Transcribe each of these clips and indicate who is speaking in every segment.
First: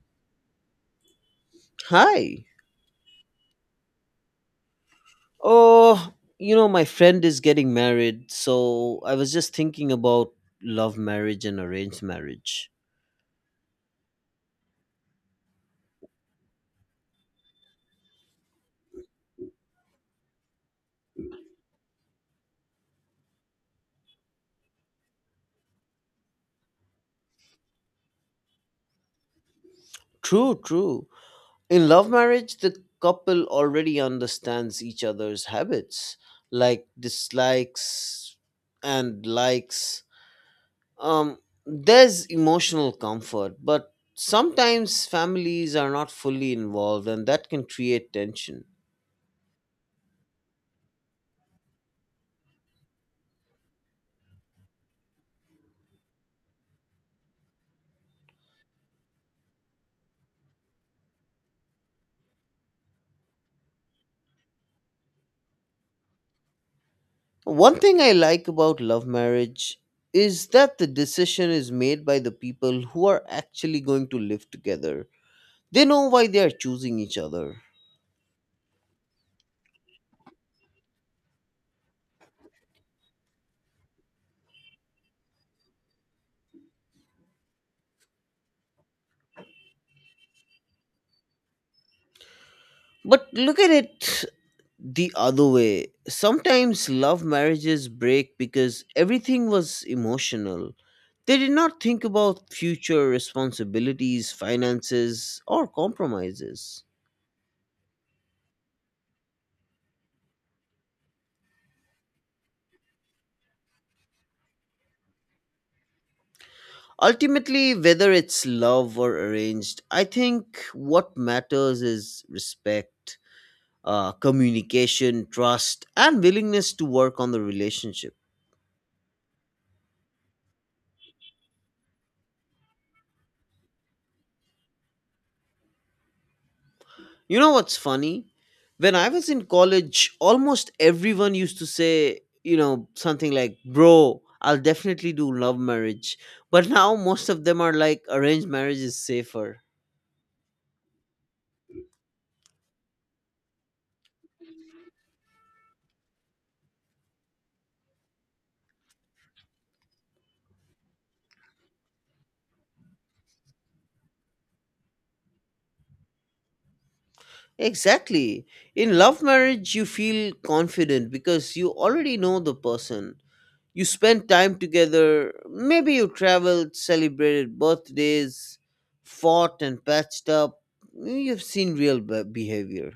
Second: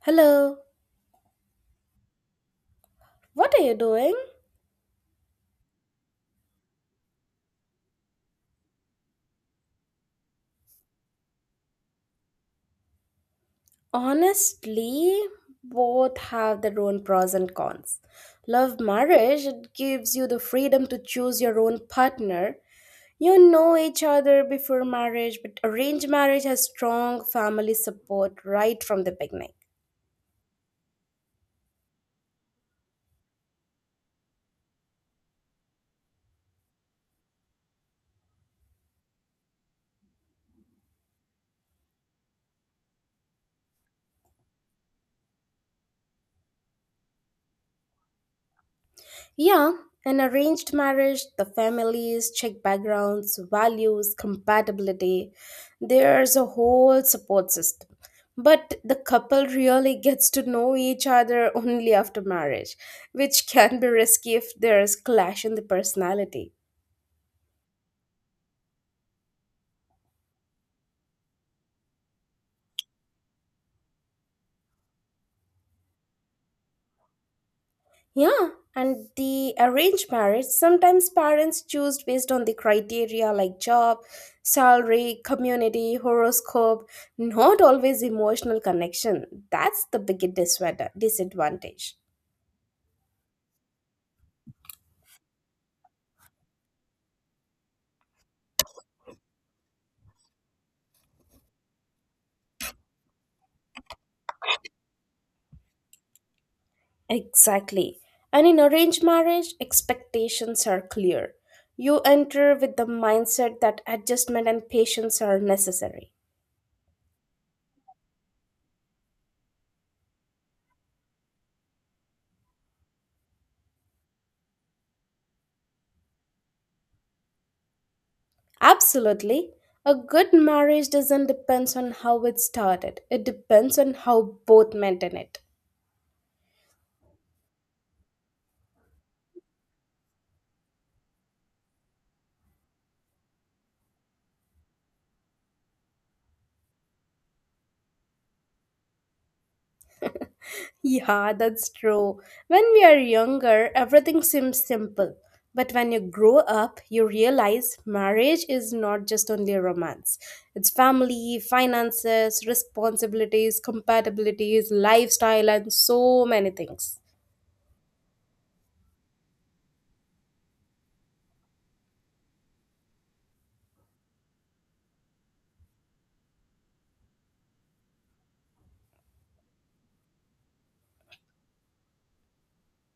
Speaker 1: Hello,
Speaker 2: Hi.
Speaker 1: what are you doing?
Speaker 2: Oh, you know, my friend is getting married, so I was just thinking about love marriage and arranged marriage.
Speaker 1: Honestly, both have their own pros and cons. Love marriage, it gives you the freedom to choose your own partner. You know each other before marriage, but arranged marriage has strong family support right from the beginning.
Speaker 2: True, true. In love marriage, the couple already understands each other's habits, like dislikes and likes. Um, there's emotional comfort, but sometimes families are not fully involved, and that can create tension.
Speaker 1: Yeah, an arranged marriage, the families check backgrounds, values, compatibility. There's a whole support system. But the couple really gets to know each other only after marriage, which can be risky if there's clash in the personality.
Speaker 2: One thing I like about love marriage is that the decision is made by the people who are actually going to live together. They know why they are choosing each other.
Speaker 1: Yeah, and the arranged marriage, sometimes parents choose based on the criteria like job, salary, community, horoscope, not always emotional connection. That's the biggest disadvantage.
Speaker 2: But look at it the other way. Sometimes love marriages break because everything was emotional. They did not think about future responsibilities, finances, or compromises.
Speaker 1: Exactly. And in arranged marriage, expectations are clear. You enter with the mindset that adjustment and patience are necessary.
Speaker 2: Ultimately, whether it's love or arranged, I think what matters is respect, communication, trust, and willingness to work on the relationship.
Speaker 1: Absolutely. A good marriage doesn't depend on how it started, it depends on how both maintain it.
Speaker 2: You know what's funny? When I was in college, almost everyone used to say, you know, something like, bro, I'll definitely do love marriage. But now most of them are like, arranged marriage is safer.
Speaker 1: Yeah, that's true. When we are younger, everything seems simple. But when you grow up, you realize marriage is not just only a romance. It's family, finances, responsibilities, compatibilities, lifestyle, and so many things.
Speaker 2: Exactly. In love marriage, you feel confident because you already know the person. You spent time together, maybe you traveled, celebrated birthdays, fought and patched up. You've seen real behavior.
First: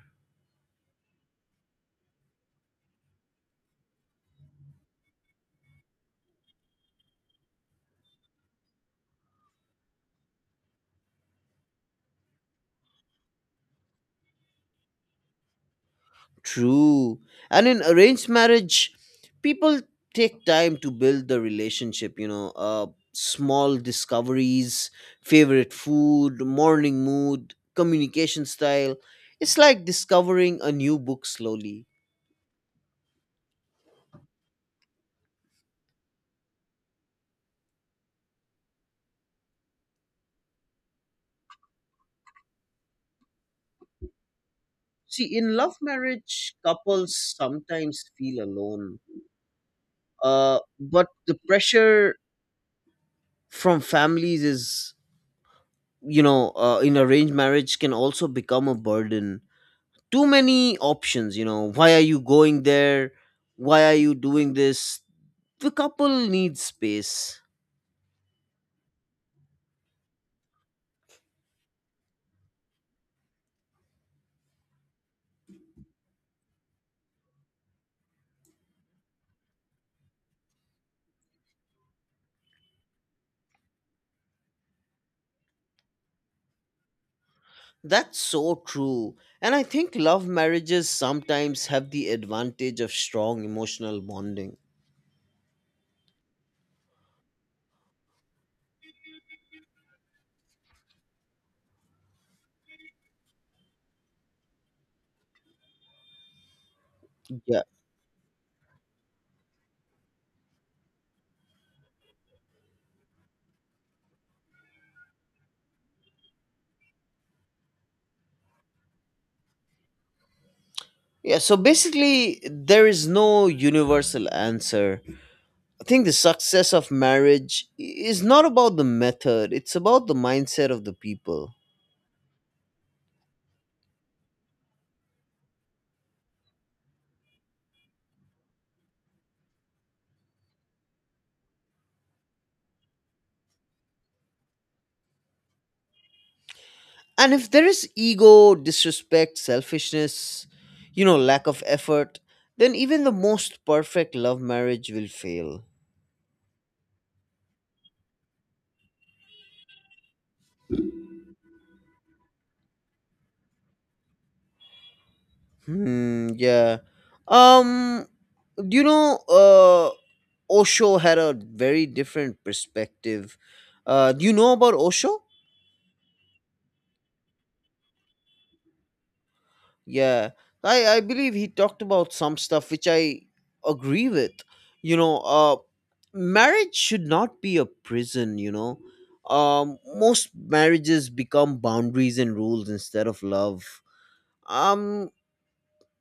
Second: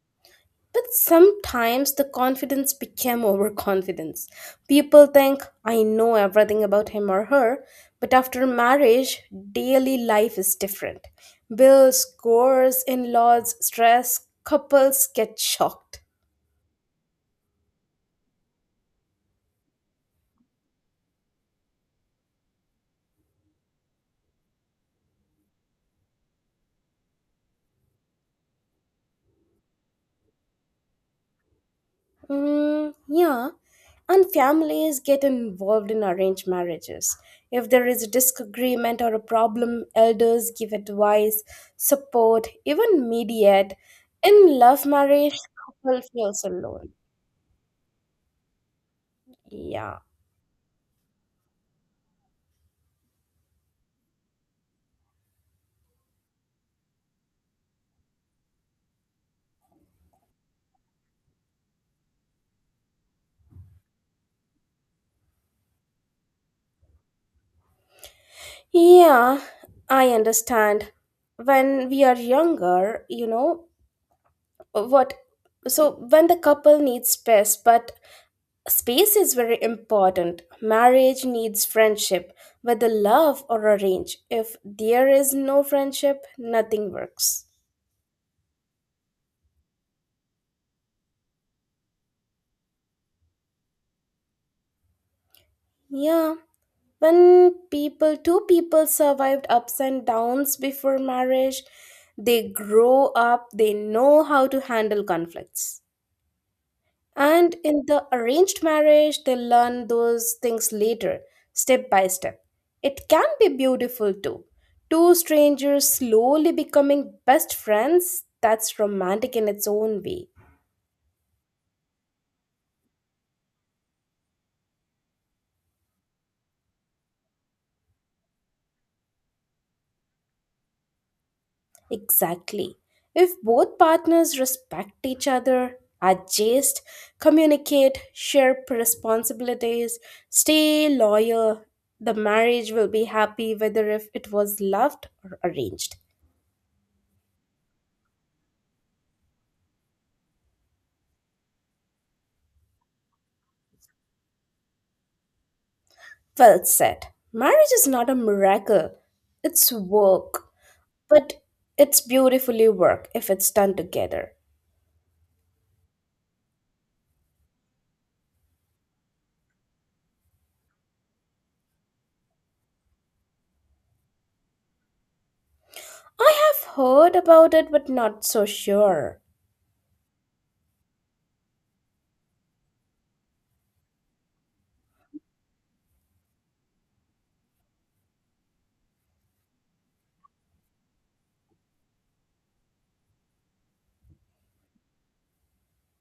Speaker 1: But sometimes the confidence became overconfidence. People think, I know everything about him or her, but after marriage, daily life is different. Bills, chores, in laws, stress, couples get shocked.
Speaker 2: True. And in arranged marriage, people take time to build the relationship, you know, small discoveries, favorite food, morning mood, communication style. It's like discovering a new book slowly.
Speaker 1: Mm, yeah, and families get involved in arranged marriages. If there is a disagreement or a problem, elders give advice, support, even mediate. In love marriage,
Speaker 2: See, in love
Speaker 1: couple feels
Speaker 2: marriage,
Speaker 1: alone.
Speaker 2: couples sometimes feel alone,
Speaker 1: Yeah.
Speaker 2: but the pressure from families is, in arranged marriage can also become a burden. Too many options, you know, why are you going there, why are you doing this? The couple needs space.
Speaker 1: Yeah, I understand. When we are younger, you know, what so when the couple needs space, but space is very important. Marriage needs friendship, whether love or arrange. If there is no friendship, nothing works.
Speaker 2: That's so true. And I think love marriages sometimes have the advantage of strong emotional bonding.
Speaker 1: Yeah, when people, two people survived ups and downs before marriage, they grow up, they know how to handle conflicts. And
Speaker 2: Yeah.
Speaker 1: in the arranged marriage, they learn those things later, step by step. It can be beautiful too. Two strangers slowly becoming best friends, that's romantic in its own way.
Speaker 2: Yeah, so basically there is no universal answer. I think the success of marriage is not about the method, it's about the mindset of the people.
Speaker 1: Exactly. If both partners respect each other, adjust, communicate, share responsibilities, stay loyal, the marriage will be happy whether if it was loved or arranged.
Speaker 2: And if there is ego, disrespect, selfishness, you know, lack of effort, then even the most perfect love marriage will fail.
Speaker 1: Well said. Marriage is not a miracle, it's work. But it's beautifully work if it's done together.
Speaker 2: Hmm, yeah. Um, do you know, Osho had a very different perspective. Do you know about Osho?
Speaker 1: I have heard about it, but not so sure.
Speaker 2: Yeah, I believe he talked about some stuff which I agree with. You know, marriage should not be a prison. You know, most marriages become boundaries and rules instead of love. Um,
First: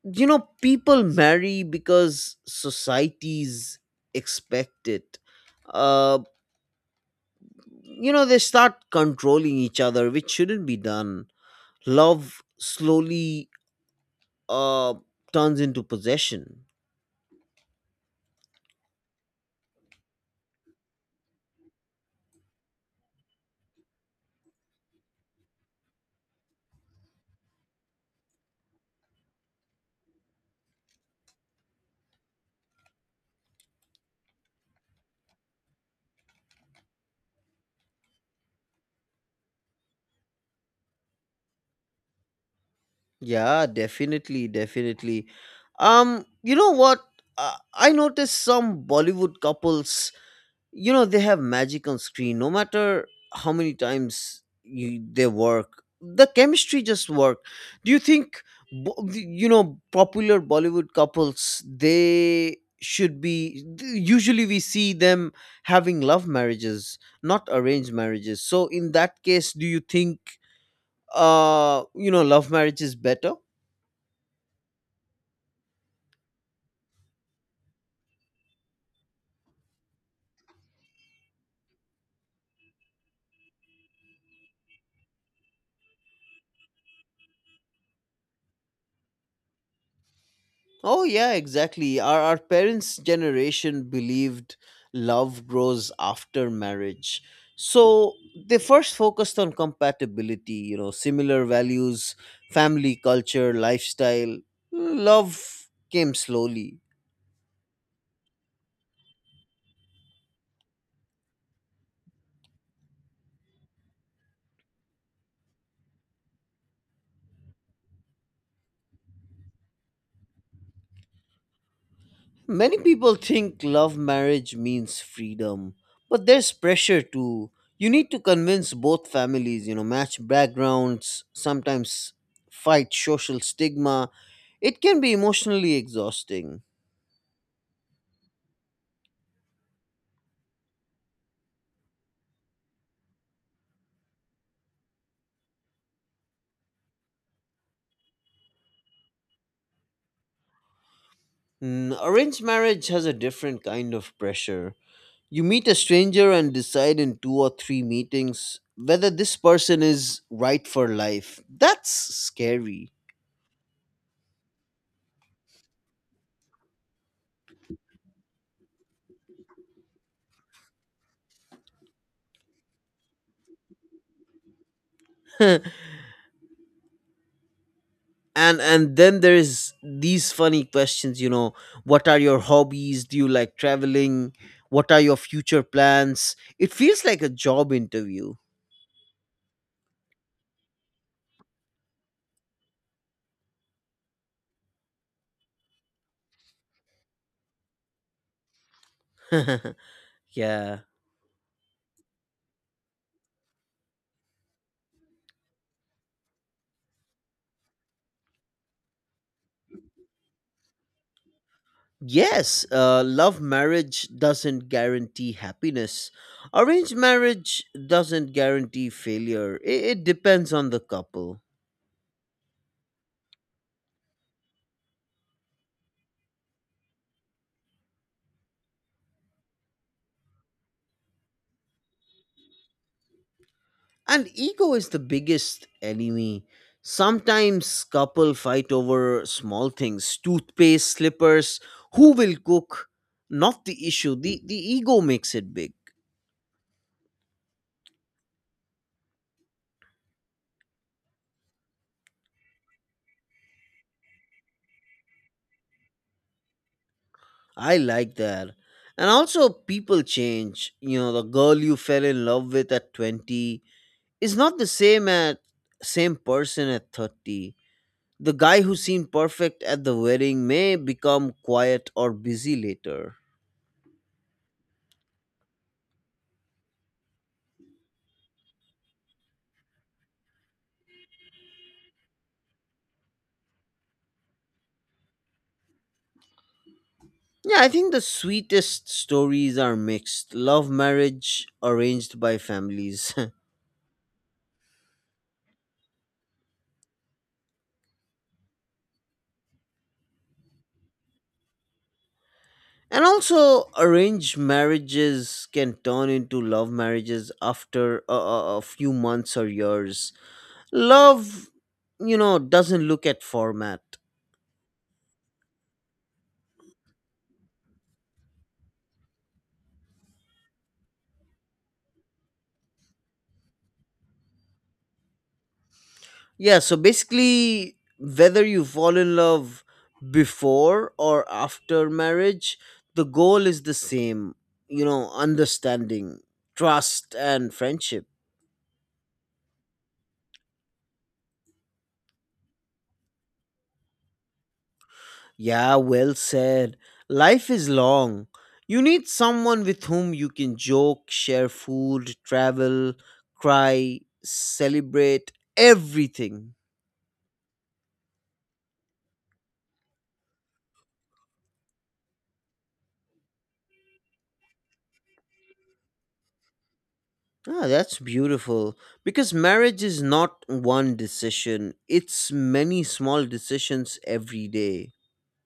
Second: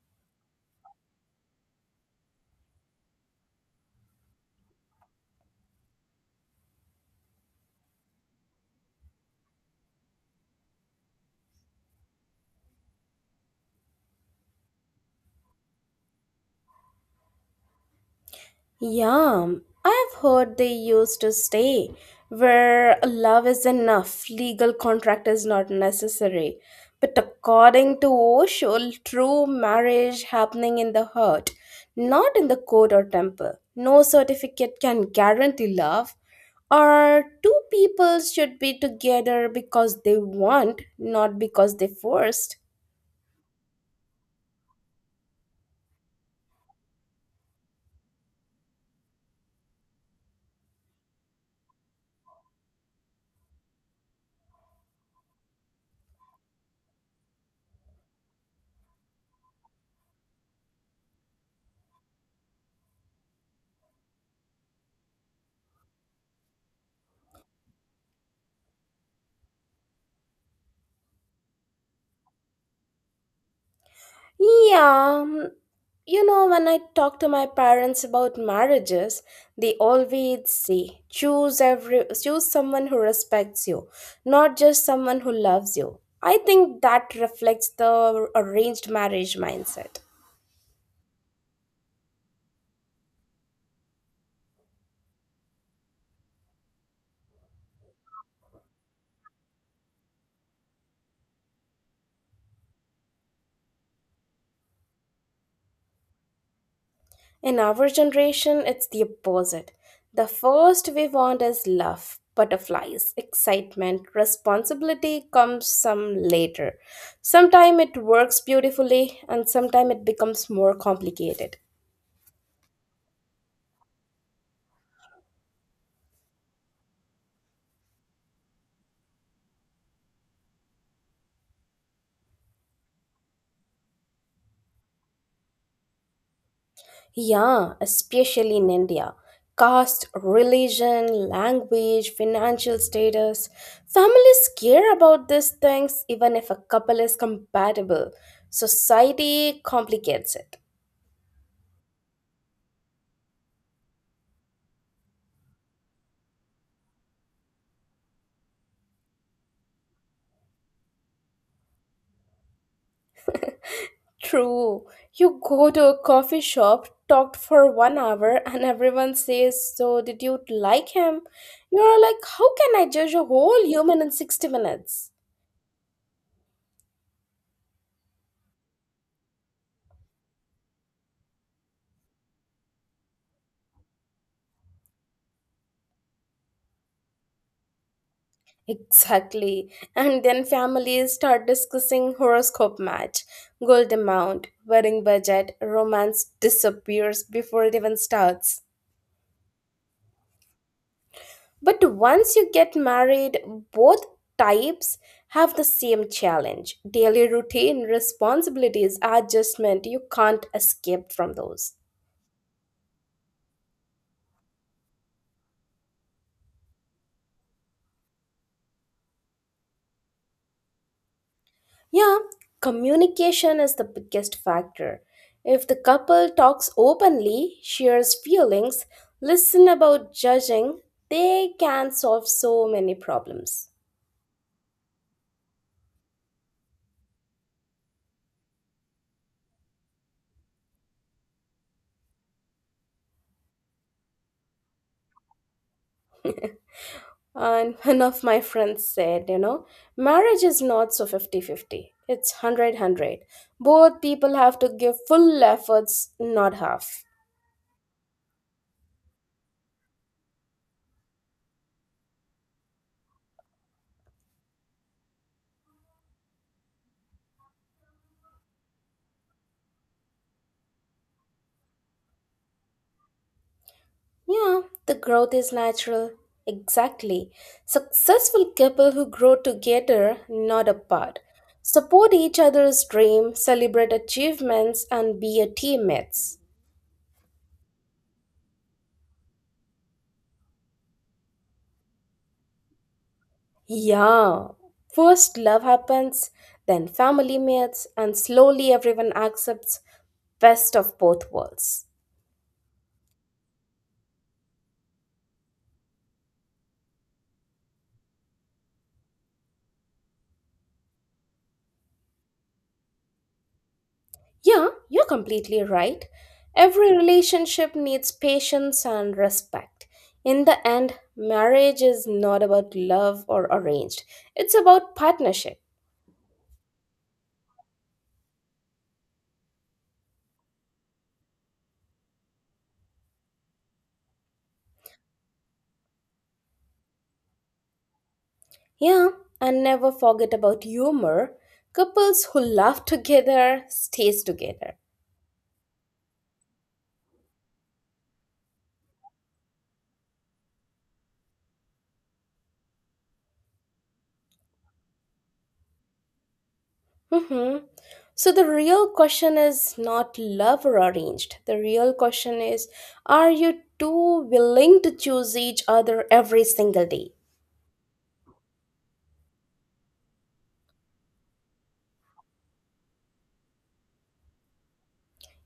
Speaker 2: you know, people marry because societies expect it. Uh, you know, they start controlling each other, which shouldn't be done. Love slowly uh turns into possession.
Speaker 1: Yeah, I've heard they used to stay where love is enough, legal contract is not necessary. But according to Osho, true marriage happening in the heart, not in the court or temple. No certificate can guarantee love. Or two people should be together because they want, not because they forced.
Speaker 2: Yeah, definitely, definitely. You know what? I noticed some Bollywood couples, you know, they have magic on screen. No matter how many times you they work, the chemistry just work. Do you think, you know, popular Bollywood couples they should be? Usually, we see them having love marriages, not arranged marriages. So, in that case, do you think, you know, love marriage is better?
Speaker 1: Yeah, mm, you know, when I talk to my parents about marriages, they always say, choose every choose someone who respects you, not just someone who loves you. I think that reflects the arranged marriage mindset.
Speaker 2: Oh yeah, exactly. Our parents' generation believed love grows after marriage. So they first focused on compatibility, you know, similar values, family culture, lifestyle. Love came slowly.
Speaker 1: In our generation, it's the opposite. The first we want is love, butterflies, excitement, responsibility comes some later. Sometime it works beautifully and sometime it becomes more complicated.
Speaker 2: Many people think love marriage means freedom, but there's pressure too. You need to convince both families, you know, match backgrounds, sometimes fight social stigma. It can be emotionally exhausting.
Speaker 1: Yeah, especially in India. Caste, religion, language, financial status. Families care about these things even if a couple is compatible. Society complicates it.
Speaker 2: Mm, arranged marriage has a different kind of pressure. You meet a stranger and decide in two or three meetings whether this person is right for life. That's scary.
Speaker 1: True. You go to a coffee shop, talked for 1 hour, and everyone says, so, did you like him? You're like, how can I judge a whole human in 60 minutes?
Speaker 2: And then there's these funny questions, you know, what are your hobbies, do you like traveling, what are your future plans? It feels like a job interview.
Speaker 1: Exactly. And then families start discussing horoscope match, gold amount, wedding budget, romance disappears before it even starts.
Speaker 2: Yeah.
Speaker 1: But once you get married, both types have the same challenge daily routine, responsibilities, adjustment. You can't escape from those.
Speaker 2: Yes, love marriage doesn't guarantee happiness, arranged marriage doesn't guarantee failure. It depends on the couple.
Speaker 1: Yeah, communication is the biggest factor. If the couple talks openly, shares feelings, listen about judging, they can solve so many problems.
Speaker 2: And ego is the biggest enemy. Sometimes couple fight over small things, toothpaste, slippers, who will cook, not the issue. The ego makes it big.
Speaker 1: And one of my friends said, you know, marriage is not so 50-50. It's hundred-hundred. Both people have to give full efforts, not half.
Speaker 2: I like that. And also people change. You know, the girl you fell in love with at 20 is not the same at same person at 30. The guy who seemed perfect at the wedding may become quiet or busy later.
Speaker 1: Yeah, the growth is natural. Exactly. Successful couple who grow together, not apart. Support each other's dream, celebrate achievements, and be a teammates.
Speaker 2: Yeah, I think the sweetest stories are mixed. Love marriage arranged by families.
Speaker 1: Yeah, first love happens, then family meets, and slowly everyone accepts best of both worlds.
Speaker 2: And also, arranged marriages can turn into love marriages after a few months or years. Love, you know, doesn't look at format.
Speaker 1: Yeah, you're completely right. Every relationship needs patience and respect. In the end, marriage is not about love or arranged, it's about partnership.
Speaker 2: Yeah, so basically, whether you fall in love before or after marriage, the goal is the same, you know, understanding, trust, and friendship.
Speaker 1: Yeah, and never forget about humor. Couples who laugh together stays together.
Speaker 2: Yeah, well said. Life is long. You need someone with whom you can joke, share food, travel, cry, celebrate everything.
Speaker 1: Hmm. So the real question is not love or arranged. The real question is, are you two willing to choose each other every single day?
Speaker 2: Ah, that's beautiful. Because marriage is not one decision, it's many small decisions every day.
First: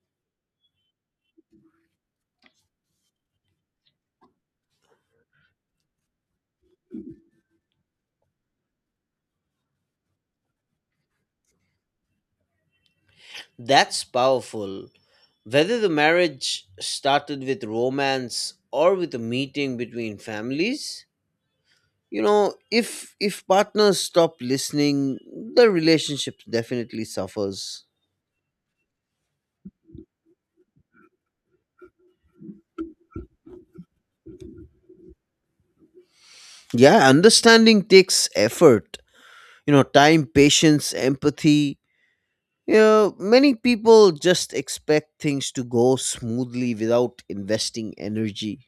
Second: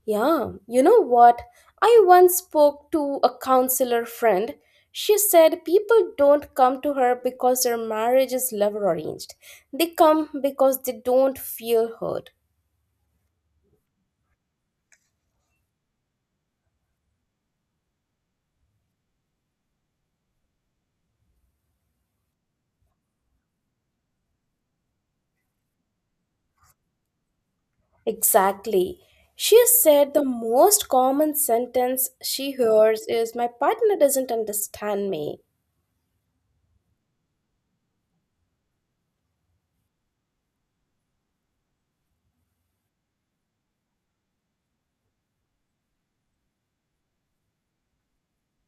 Speaker 1: Yeah, you know what? I once spoke to a counselor friend. She said people don't come to her because their marriage is love arranged. They come because they don't feel heard.
Speaker 2: That's powerful. Whether the marriage started with romance or with a meeting between families, you know, if partners stop listening, the relationship definitely suffers.
Speaker 1: Exactly. She said the most common sentence she hears is, my partner doesn't understand me.
Speaker 2: Yeah, understanding takes effort, you know, time, patience, empathy. You know, many people just expect things to go smoothly without investing energy.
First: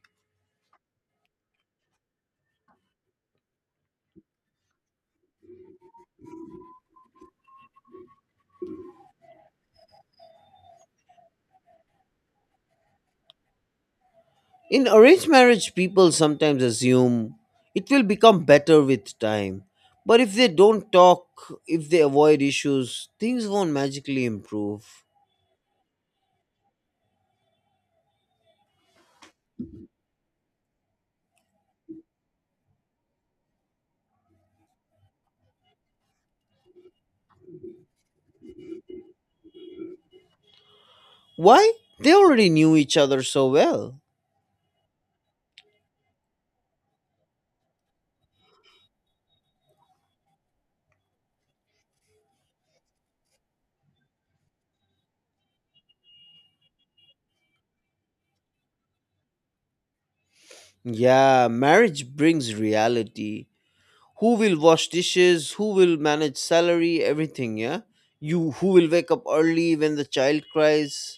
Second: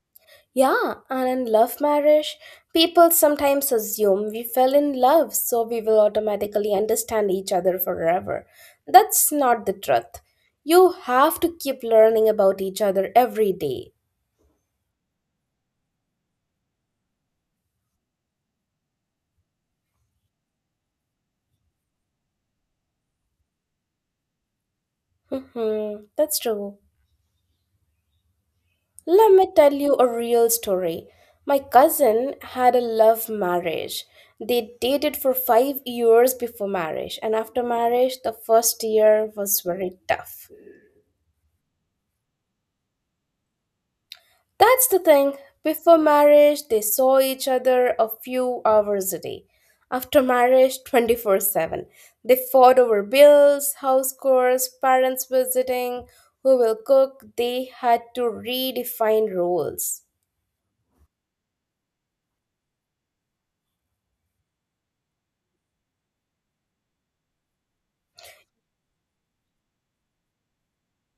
Speaker 1: Yeah, and in love marriage, people sometimes assume we fell in love, so we will automatically understand each other forever. That's not the truth. You have to keep learning about each other every day.
Speaker 2: In arranged marriage, people sometimes assume it will become better with time, but if they don't talk, if they avoid issues, things won't magically improve.
Speaker 1: Mm-hmm, that's true. Let me tell you a real story. My cousin had a love marriage. They dated for 5 years before marriage, and after marriage, the first year was very tough.
Speaker 2: Why? They already knew each other so well.
Speaker 1: That's the thing. Before marriage, they saw each other a few hours a day. After marriage, 24/7. They fought over bills, house chores, parents visiting, who will cook. They had to redefine roles.
Speaker 2: Yeah, marriage brings reality. Who will wash dishes? Who will manage salary? Everything, yeah? You Who will wake up early when the child cries?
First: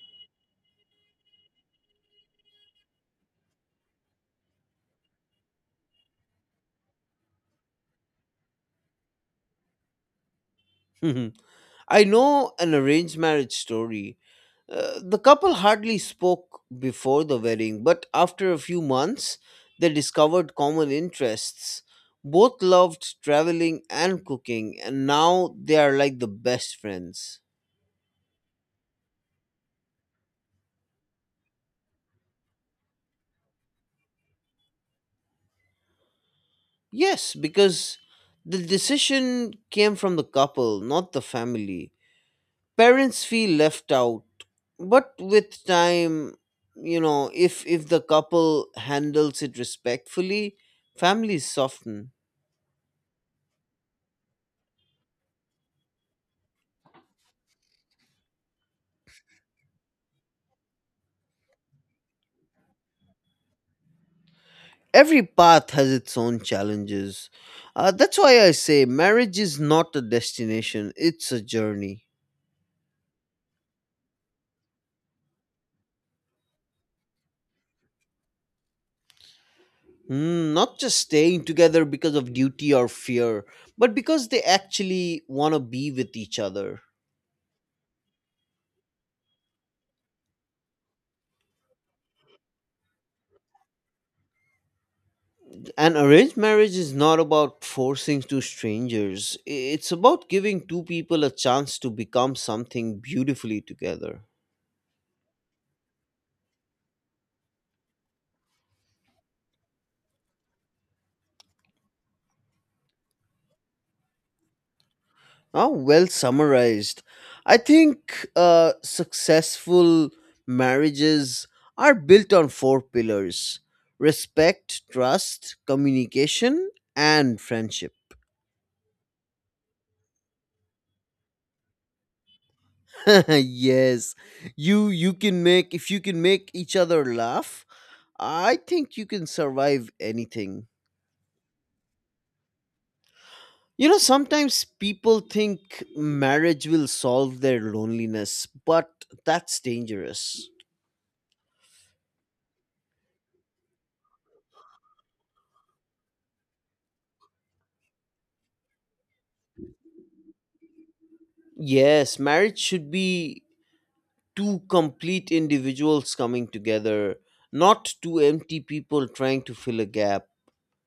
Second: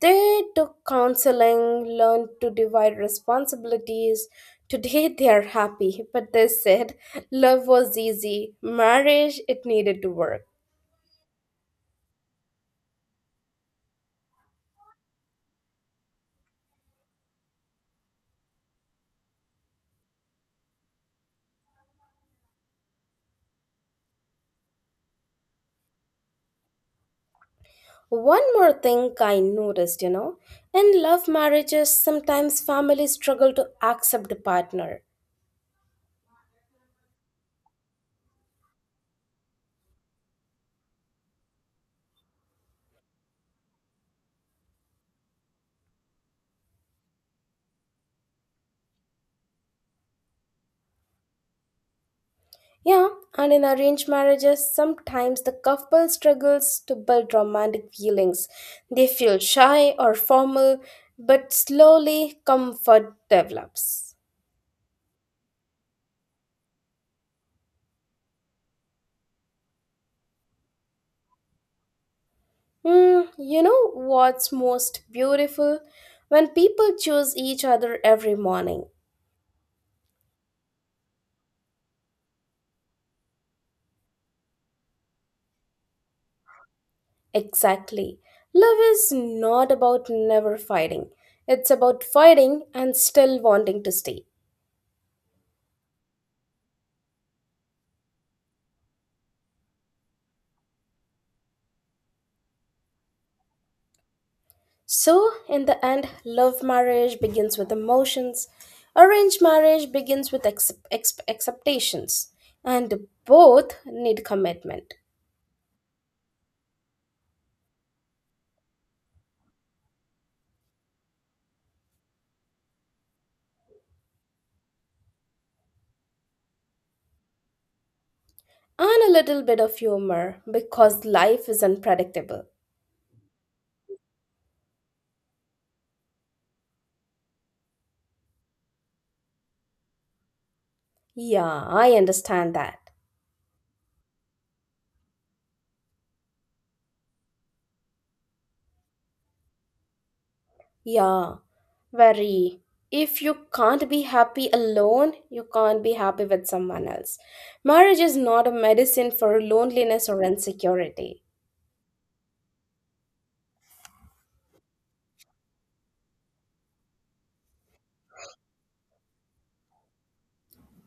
Speaker 1: They took counseling, learned to divide responsibilities. Today they are happy, but they said love was easy. Marriage, it needed to work.
Speaker 2: I know an arranged marriage story. The couple hardly spoke before the wedding, but after a few months, they discovered common interests. Both loved traveling and cooking, and now they are like the best friends.
Speaker 1: One more thing I noticed, you know, in love marriages, sometimes families struggle to accept the partner.
Speaker 2: Yes, because the decision came from the couple, not the family. Parents feel left out, but with time, you know, if the couple handles it respectfully, families soften.
Speaker 1: Yeah, and in arranged marriages, sometimes the couple struggles to build romantic feelings. They feel shy or formal, but slowly comfort develops.
Speaker 2: Every path has its own challenges. That's why I say marriage is not a destination, it's a journey.
Speaker 1: Hmm, you know what's most beautiful? When people choose each other every morning.
Speaker 2: Mm, not just staying together because of duty or fear, but because they actually want to be with each other.
Speaker 1: Exactly. Love is not about never fighting, it's about fighting and still wanting to stay.
Speaker 2: An arranged marriage is not about forcing two strangers. It's about giving two people a chance to become something beautifully together.
Speaker 1: So, in the end, love marriage begins with emotions, arranged marriage begins with expectations, and both need commitment
Speaker 2: Oh, well summarized. I think successful marriages are built on four pillars: respect, trust, communication, and friendship.
Speaker 1: and a little bit of humor because life is unpredictable.
Speaker 2: Yes, you you can make, if you can make each other laugh, I think you can survive anything.
Speaker 1: Yeah, I understand that.
Speaker 2: You know, sometimes people think marriage will solve their loneliness, but that's dangerous.
Speaker 1: Yeah, very. If you can't be happy alone, you can't be happy with someone else. Marriage is not a medicine for loneliness or insecurity.
Speaker 2: Yes, marriage should be two complete individuals coming together, not two empty people trying to fill a gap.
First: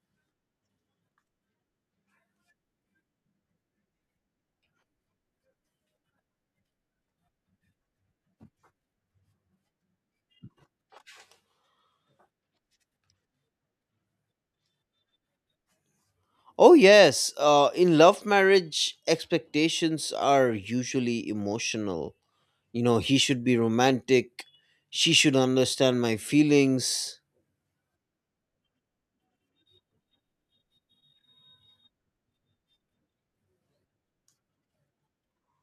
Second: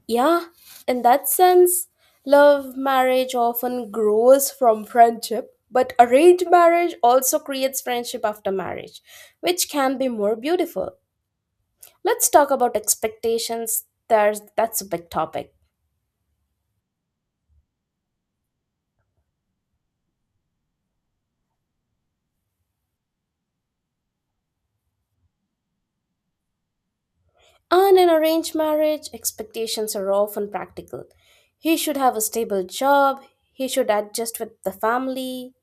Speaker 1: Yeah, in that sense, love marriage often grows from friendship, but arranged marriage also creates friendship after marriage, which can be more beautiful. Let's talk about expectations. There's that's a big topic.
Speaker 2: Oh, yes, in love marriage, expectations are usually emotional. You know, he should be romantic, she should understand my feelings.
Speaker 1: And in arranged marriage, expectations are often practical. He should have a stable job, he should adjust with the family.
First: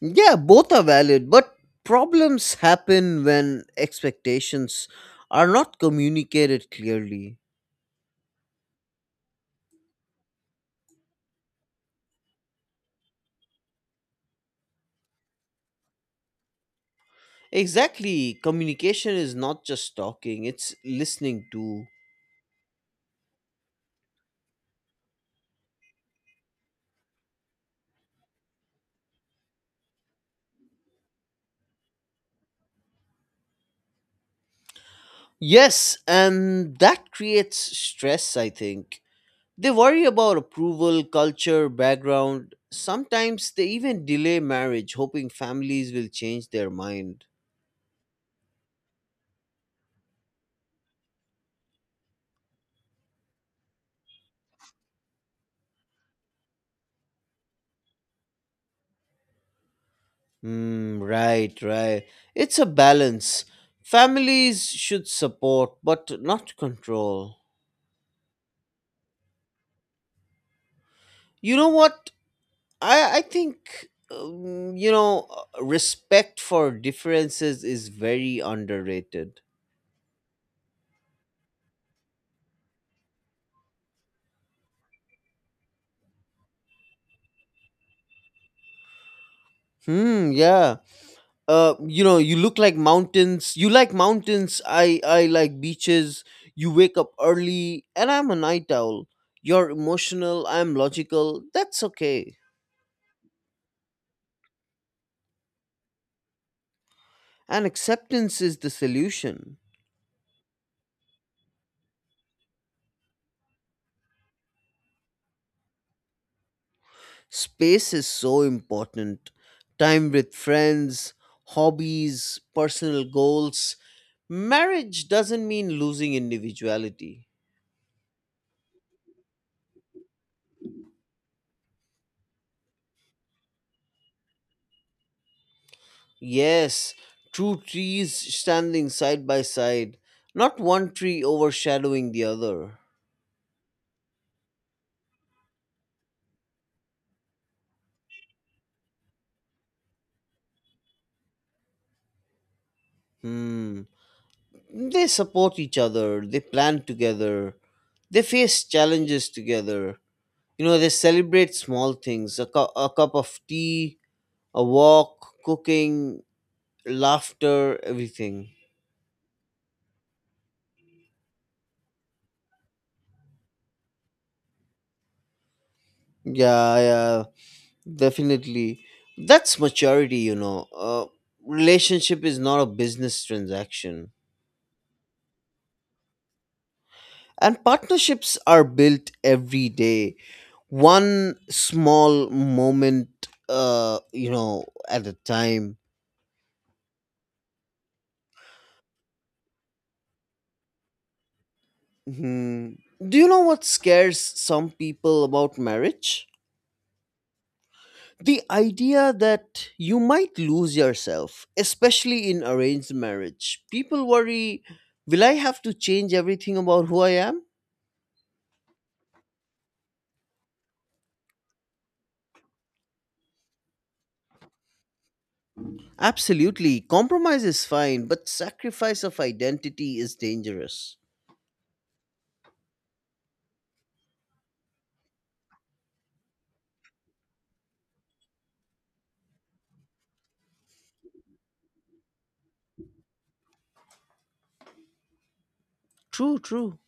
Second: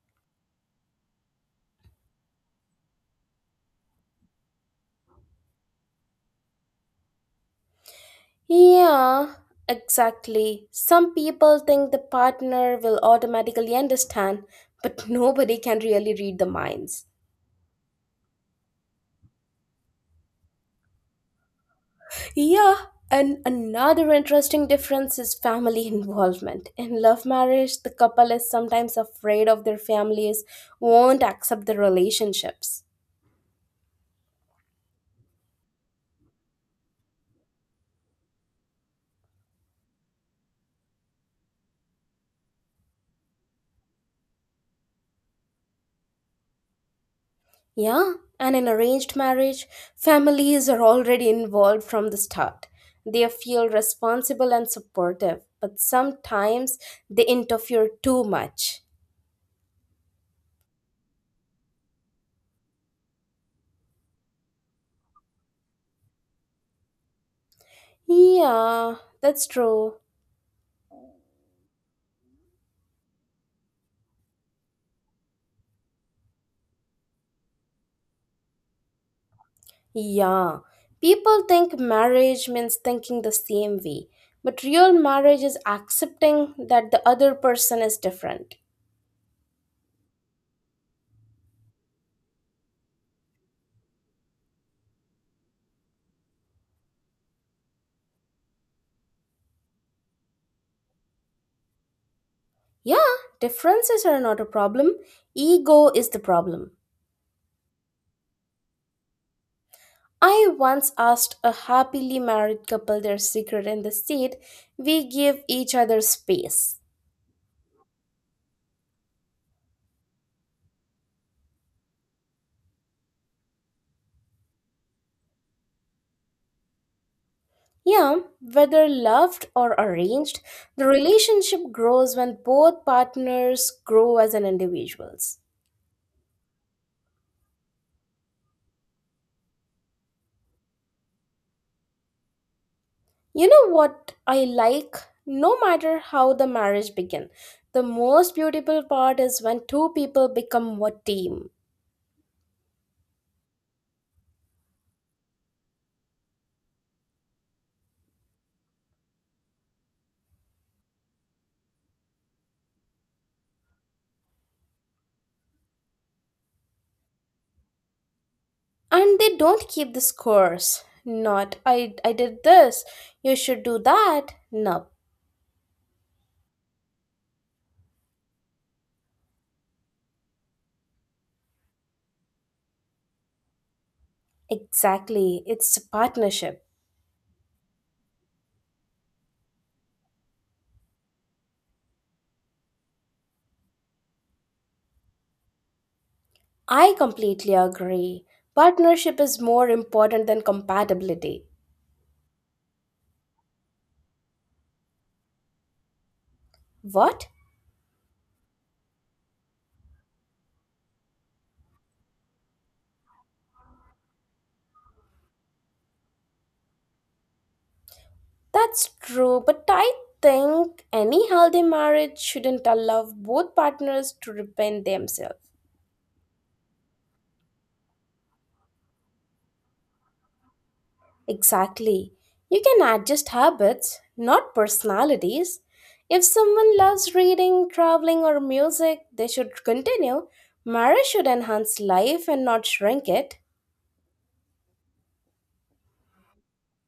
Speaker 2: Yeah, both are valid, but problems happen when expectations are not communicated clearly.
Speaker 1: Yeah, exactly. Some people think the partner will automatically understand, but nobody can really read the minds.
Speaker 2: Exactly. Communication is not just talking, it's listening too.
Speaker 1: Yeah, and another interesting difference is family involvement. In love marriage, the couple is sometimes afraid of their families won't accept the relationships.
Speaker 2: Yes, and that creates stress, I think. They worry about approval, culture, background. Sometimes they even delay marriage, hoping families will change their mind.
Speaker 1: Yeah, and in arranged marriage, families are already involved from the start. They feel responsible and supportive, but sometimes they interfere too much.
Speaker 2: Mm, right, right. It's a balance. Families should support, but not control.
Speaker 1: Yeah, that's true.
Speaker 2: You know what? I think, you know, respect for differences is very underrated.
Speaker 1: Yeah, people think marriage means thinking the same way, but real marriage is accepting that the other person is different.
Speaker 2: Hmm, yeah. You know, you look like mountains. You like mountains. I like beaches. You wake up early, and I'm a night owl. You're emotional. I'm logical. That's okay.
Speaker 1: Yeah, differences are not a problem. Ego is the problem.
Speaker 2: And acceptance is the solution.
Speaker 1: I once asked a happily married couple their secret and they said, we give each other space.
Speaker 2: Space is so important. Time with friends, hobbies, personal goals. Marriage doesn't mean losing individuality.
Speaker 1: Yeah, whether loved or arranged, the relationship grows when both partners grow as an individuals.
Speaker 2: Yes, two trees standing side by side, not one tree overshadowing the other.
Speaker 1: You know what I like? No matter how the marriage begin, the most beautiful part is when two people become one team
Speaker 2: Hmm. They support each other, they plan together, they face challenges together. You know, they celebrate small things, a cup of tea, a walk, cooking, laughter, everything.
Speaker 1: and they don't keep the scores, not I did this, you should do that, no.
Speaker 2: Yeah, yeah, definitely. That's maturity, you know. Relationship is not a business transaction.
Speaker 1: Exactly, it's a partnership.
Speaker 2: And partnerships are built every day, one small moment, you know, at a time.
Speaker 1: I completely agree, partnership is more important than compatibility.
Speaker 2: Mhm. Do you know what scares some people about marriage?
Speaker 1: What?
Speaker 2: The idea that you might lose yourself, especially in arranged marriage. People worry, will I have to change everything about who I am?
Speaker 1: That's true, but I think any healthy marriage shouldn't allow both partners to repent themselves.
Speaker 2: Absolutely. Compromise is fine, but sacrifice of identity is dangerous.
Speaker 1: Exactly. You can adjust habits, not personalities. If someone loves reading, traveling, or music, they should continue. Marriage should enhance life and not shrink it.
Speaker 2: True, true.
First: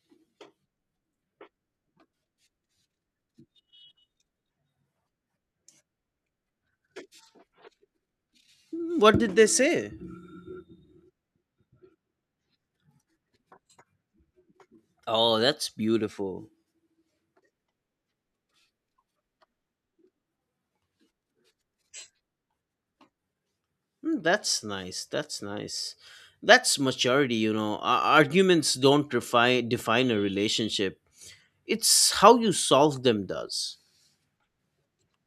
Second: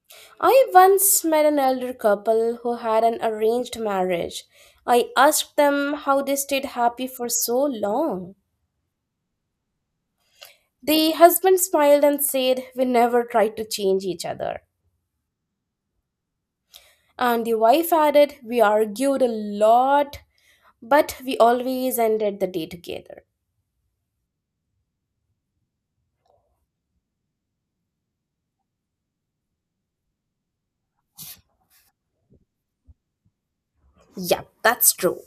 Speaker 1: I once met an elder couple who had an arranged marriage. I asked them how they stayed happy for so long.
Speaker 2: Hmm, what did they say?
Speaker 1: The husband smiled and said, we never tried to change each other.
Speaker 2: Oh, that's beautiful.
Speaker 1: And the wife added, we argued a lot, but we always ended the day together.
Speaker 2: Hmm, that's nice. That's nice. That's maturity, you know. Arguments don't define a relationship. It's how you solve them does.
Speaker 1: Yeah, that's true.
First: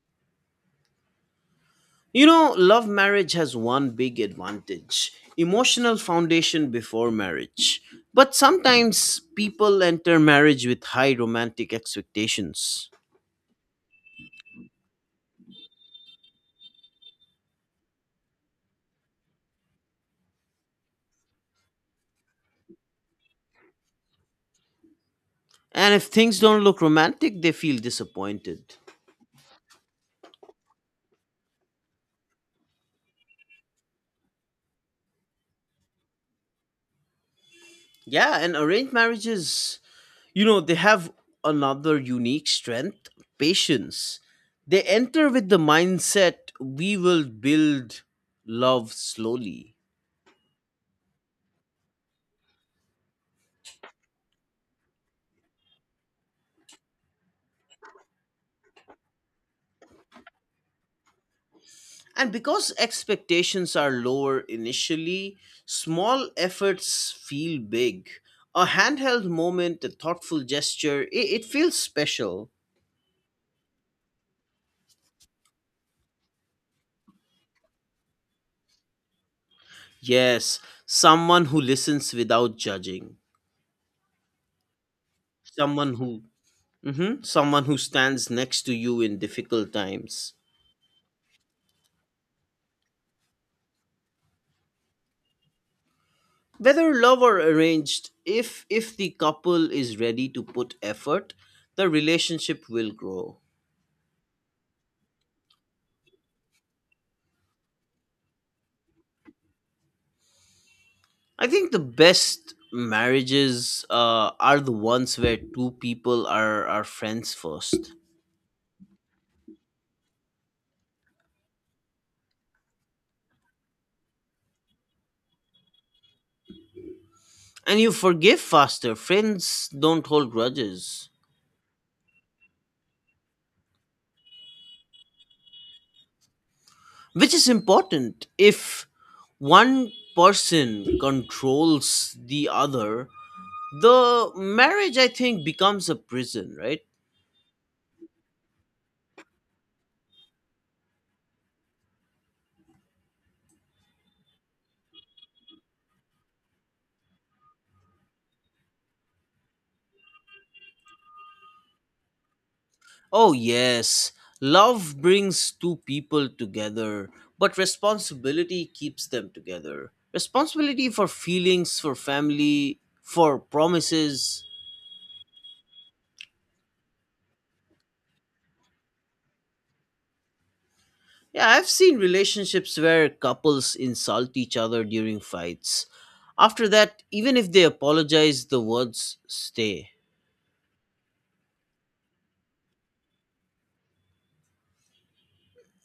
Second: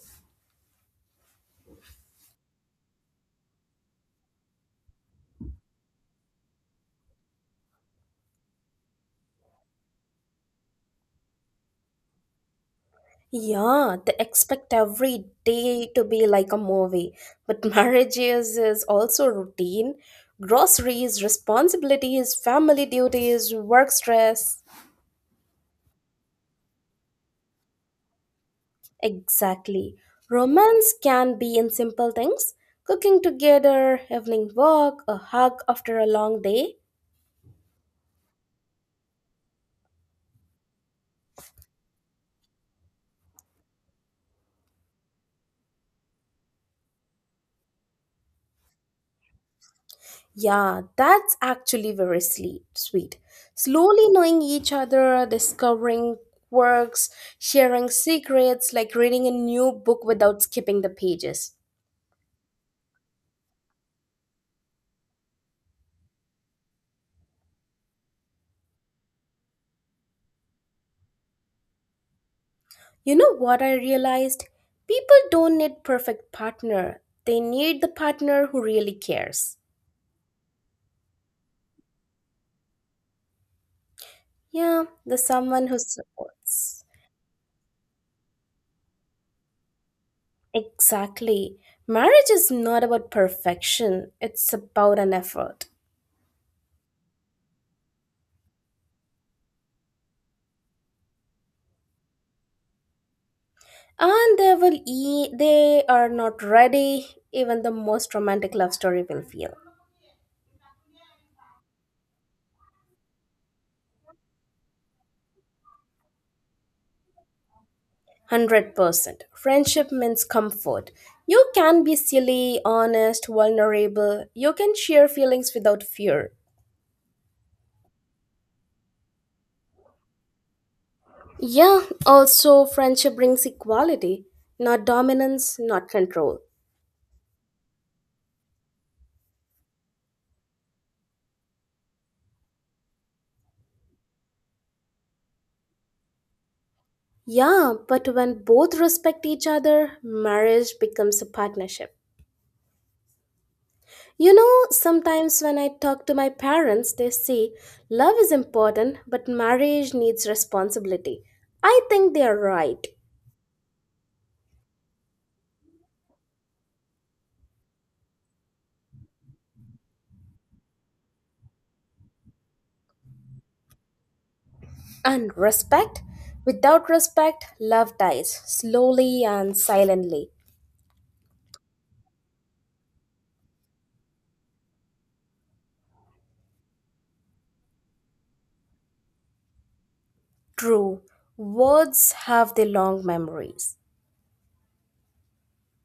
Speaker 2: You know, love marriage has one big advantage: emotional foundation before marriage. But sometimes people enter marriage with high romantic expectations.
Speaker 1: Yeah, they expect every day to be like a movie. But marriage is also routine. Groceries, responsibilities, family duties, work stress.
Speaker 2: And if things don't look romantic, they feel disappointed.
Speaker 1: Exactly. Romance can be in simple things, cooking together, evening walk, a hug after a long day.
Speaker 2: Yeah, and arranged marriages, you know, they have another unique strength: patience. They enter with the mindset we will build love slowly.
Speaker 1: Yeah, that's actually very sweet. Slowly knowing each other, discovering works, sharing secrets, like reading a new book without skipping the pages.
Speaker 2: And because expectations are lower initially, small efforts feel big. A handheld moment, a thoughtful gesture, it feels special.
Speaker 1: You know what I realized? People don't need perfect partner. They need the partner who really cares.
Speaker 2: Yes, someone who listens without judging.
Speaker 1: Yeah, the someone who
Speaker 2: Someone who.
Speaker 1: supports.
Speaker 2: Mhm, someone who stands next to you in difficult times.
Speaker 1: Exactly. Marriage is not about perfection. It's about an effort.
Speaker 2: Whether love or arranged, if the couple is ready to put effort, the relationship will grow.
Speaker 1: And they will they are not ready. Even the most romantic love story will fail.
Speaker 2: I think the best marriages are the ones where two people are friends first,
Speaker 1: 100%. Friendship means comfort. You can be silly, honest, vulnerable. You can share feelings without fear.
Speaker 2: and you forgive faster. Friends don't hold grudges,
Speaker 1: Yeah, also, friendship brings equality, not dominance, not control.
Speaker 2: which is important. If one person controls the other, the marriage I think becomes a prison, right?
Speaker 1: Yeah, but when both respect each other, marriage becomes a partnership. You know, sometimes when I talk to my parents, they say love is important, but marriage needs responsibility. I think they are right.
Speaker 2: Oh, yes. Love brings two people together, but responsibility keeps them together. Responsibility for feelings, for family, for promises.
Speaker 1: And respect? Without respect, love dies, slowly and silently.
Speaker 2: Yeah, I've seen relationships where couples insult each other during fights. After that, even if they apologize, the words stay.
Speaker 1: True, words have their long memories.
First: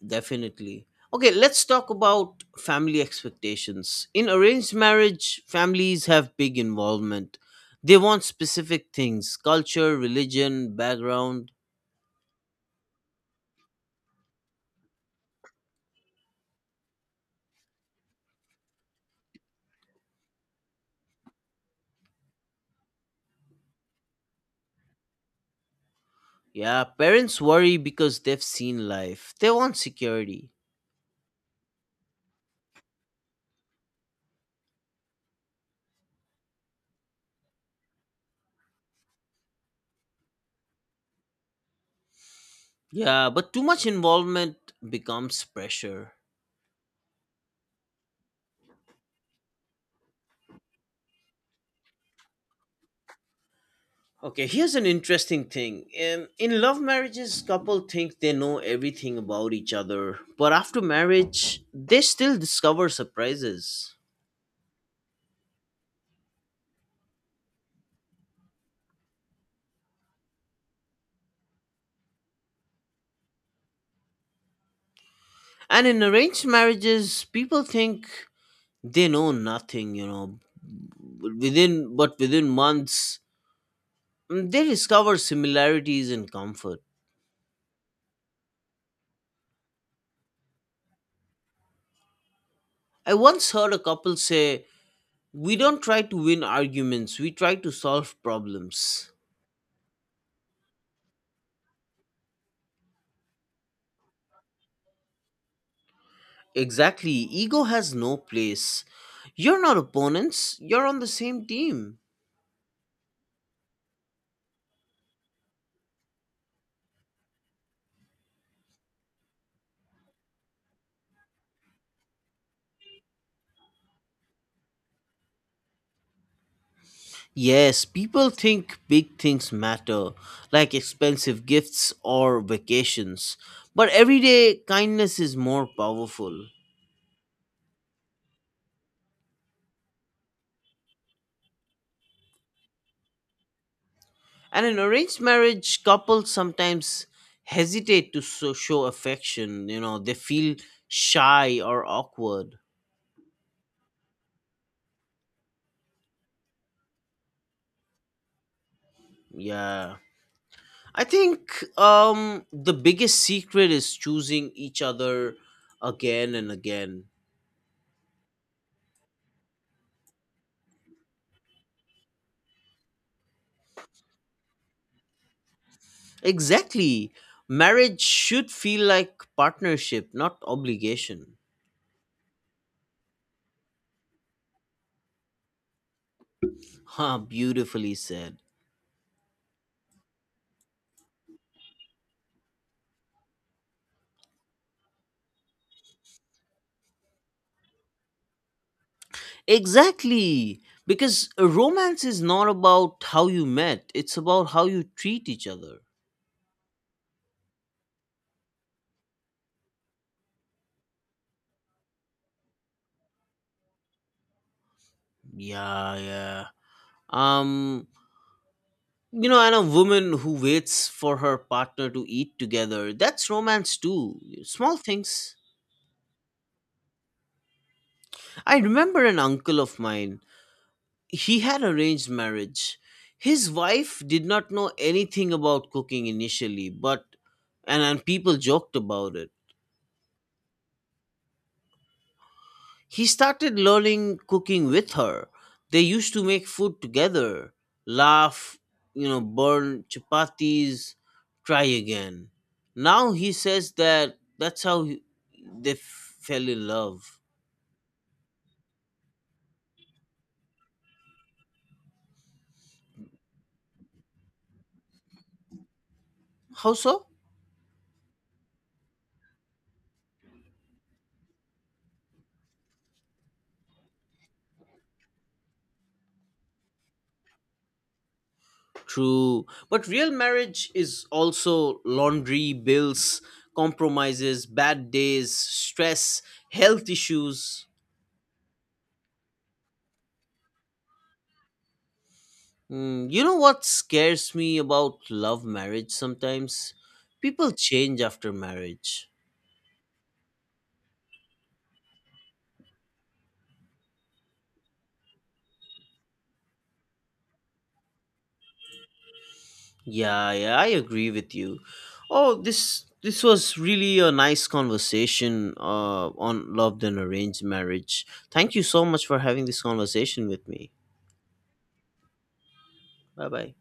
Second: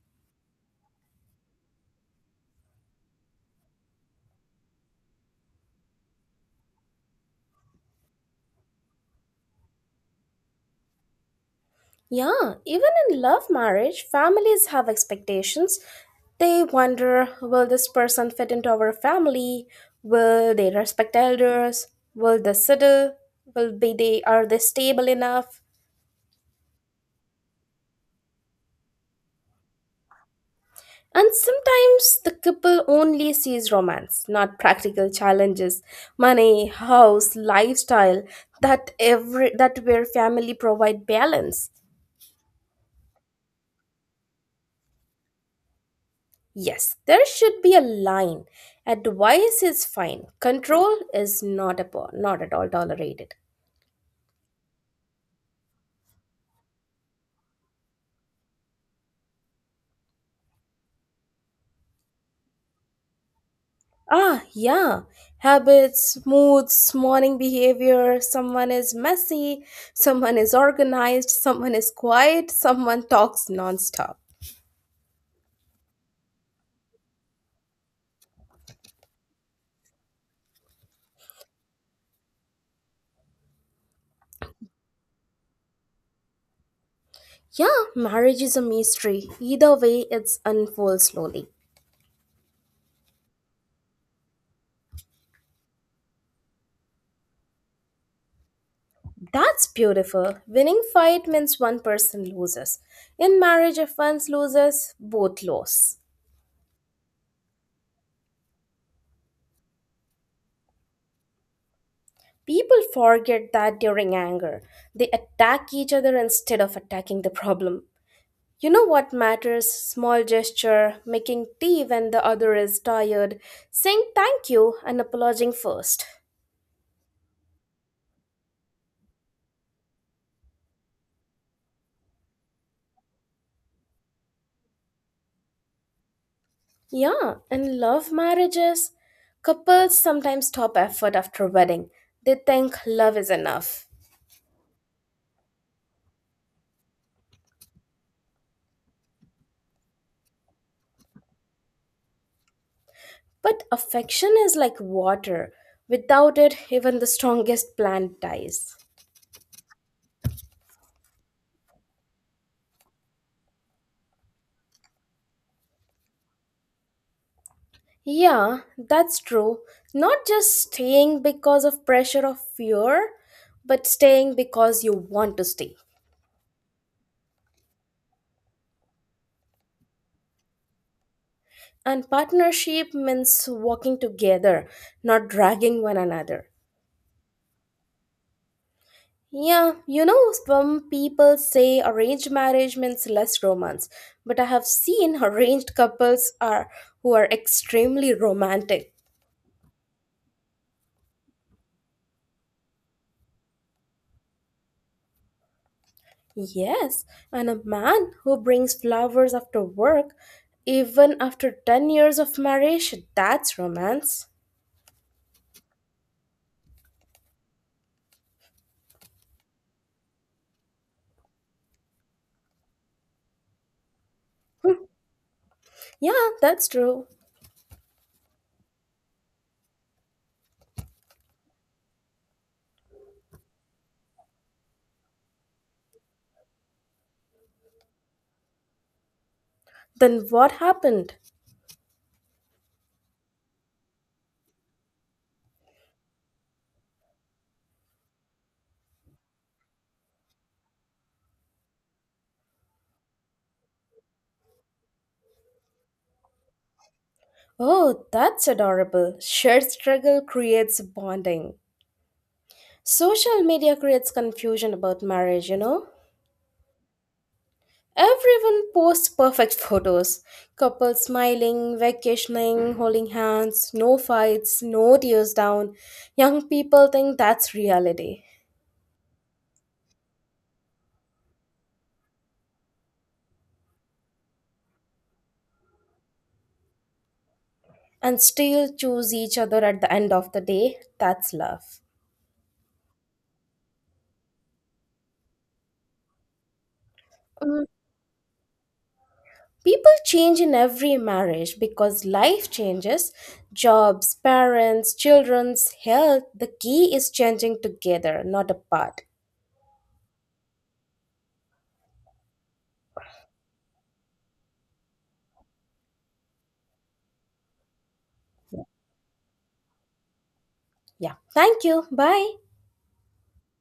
Speaker 2: Definitely. Okay, let's talk about family expectations. In arranged marriage, families have big involvement. They want specific things: culture, religion, background.
Speaker 1: Yeah, even in love marriage, families have expectations. They wonder, will this person fit into our family? Will they respect elders? Will they settle? Will be they are they stable enough?
Speaker 2: Yeah, parents worry because they've seen life. They want security.
Speaker 1: And sometimes the couple only sees romance, not practical challenges, money, house, lifestyle, that every that where family provide balance.
Speaker 2: Yeah, but too much involvement becomes pressure.
Speaker 1: Yes, there should be a line. Advice is fine. Control is not a not at all tolerated.
Speaker 2: Okay, here's an interesting thing. In love marriages, couple think they know everything about each other, but after marriage, they still discover surprises.
Speaker 1: Ah, yeah. Habits, moods, morning behavior. Someone is messy, someone is organized, someone is quiet, someone talks nonstop.
Speaker 2: And in arranged marriages, people think they know nothing, you know. Within months, mm, they discover similarities and comfort.
Speaker 1: Yeah, marriage is a mystery. Either way, it's unfolds slowly.
Speaker 2: I once heard a couple say, "We don't try to win arguments; we try to solve problems."
Speaker 1: That's beautiful. Winning fight means one person loses. In marriage, if one loses, both lose.
Speaker 2: Exactly, ego has no place. You're not opponents; you're on the same team.
Speaker 1: People forget that during anger, they attack each other instead of attacking the problem. You know what matters? Small gesture, making tea when the other is tired, saying thank you and apologizing first.
Speaker 2: Yes, people think big things matter, like expensive gifts or vacations. But everyday kindness is more powerful.
Speaker 1: Yeah, and love marriages. Couples sometimes stop effort after wedding. They think love is enough.
Speaker 2: And in arranged marriage, couples sometimes hesitate to show affection. You know, they feel shy or awkward.
Speaker 1: But affection is like water. Without it, even the strongest plant dies.
Speaker 2: Yeah. I think the biggest secret is choosing each other again and again.
Speaker 1: Yeah, that's true. Not just staying because of pressure of fear, but staying because you want to stay.
Speaker 2: Exactly. Marriage should feel like partnership, not obligation.
Speaker 1: And partnership means walking together, not dragging one another.
Speaker 2: Ha, beautifully said.
Speaker 1: Yeah, you know, some people say arranged marriage means less romance, but I have seen arranged couples are who are extremely romantic.
Speaker 2: Exactly. Because a romance is not about how you met, it's about how you treat each other.
Speaker 1: Yes, and a man who brings flowers after work, even after 10 years of marriage, that's romance.
Speaker 2: Yeah, yeah. Um, you know, and a woman who waits for her partner to eat together, that's romance too. Small
Speaker 1: Hmm,
Speaker 2: things.
Speaker 1: yeah, that's true.
Speaker 2: I remember an uncle of mine. He had arranged marriage. His wife did not know anything about cooking initially, but and people joked about it.
Speaker 1: Then what happened?
Speaker 2: He started learning cooking with her. They used to make food together, laugh, you know, burn chapatis, try again. Now he says that that's how they fell in love.
Speaker 1: Oh, that's adorable. Shared struggle creates bonding. Social media creates confusion about marriage, you know?
Speaker 2: How so?
Speaker 1: Everyone posts perfect photos, couples smiling, vacationing, holding hands, no fights, no tears down. Young people think that's reality.
Speaker 2: True. But real marriage is also laundry, bills, compromises, bad days, stress, health issues.
Speaker 1: And still choose each other at the end of the day, that's love.
Speaker 2: Mm, you know what scares me about love marriage sometimes? People
Speaker 1: Mm.
Speaker 2: change after marriage.
Speaker 1: People change in every marriage because life changes, jobs, parents, children's health. The key is changing together, not apart.
Speaker 2: Yeah, yeah, I agree with you. Oh, this was really a nice conversation on love and arranged marriage. Thank you so much for having this conversation with me.
Speaker 1: Yeah. Thank you. Bye.
Speaker 2: Bye bye.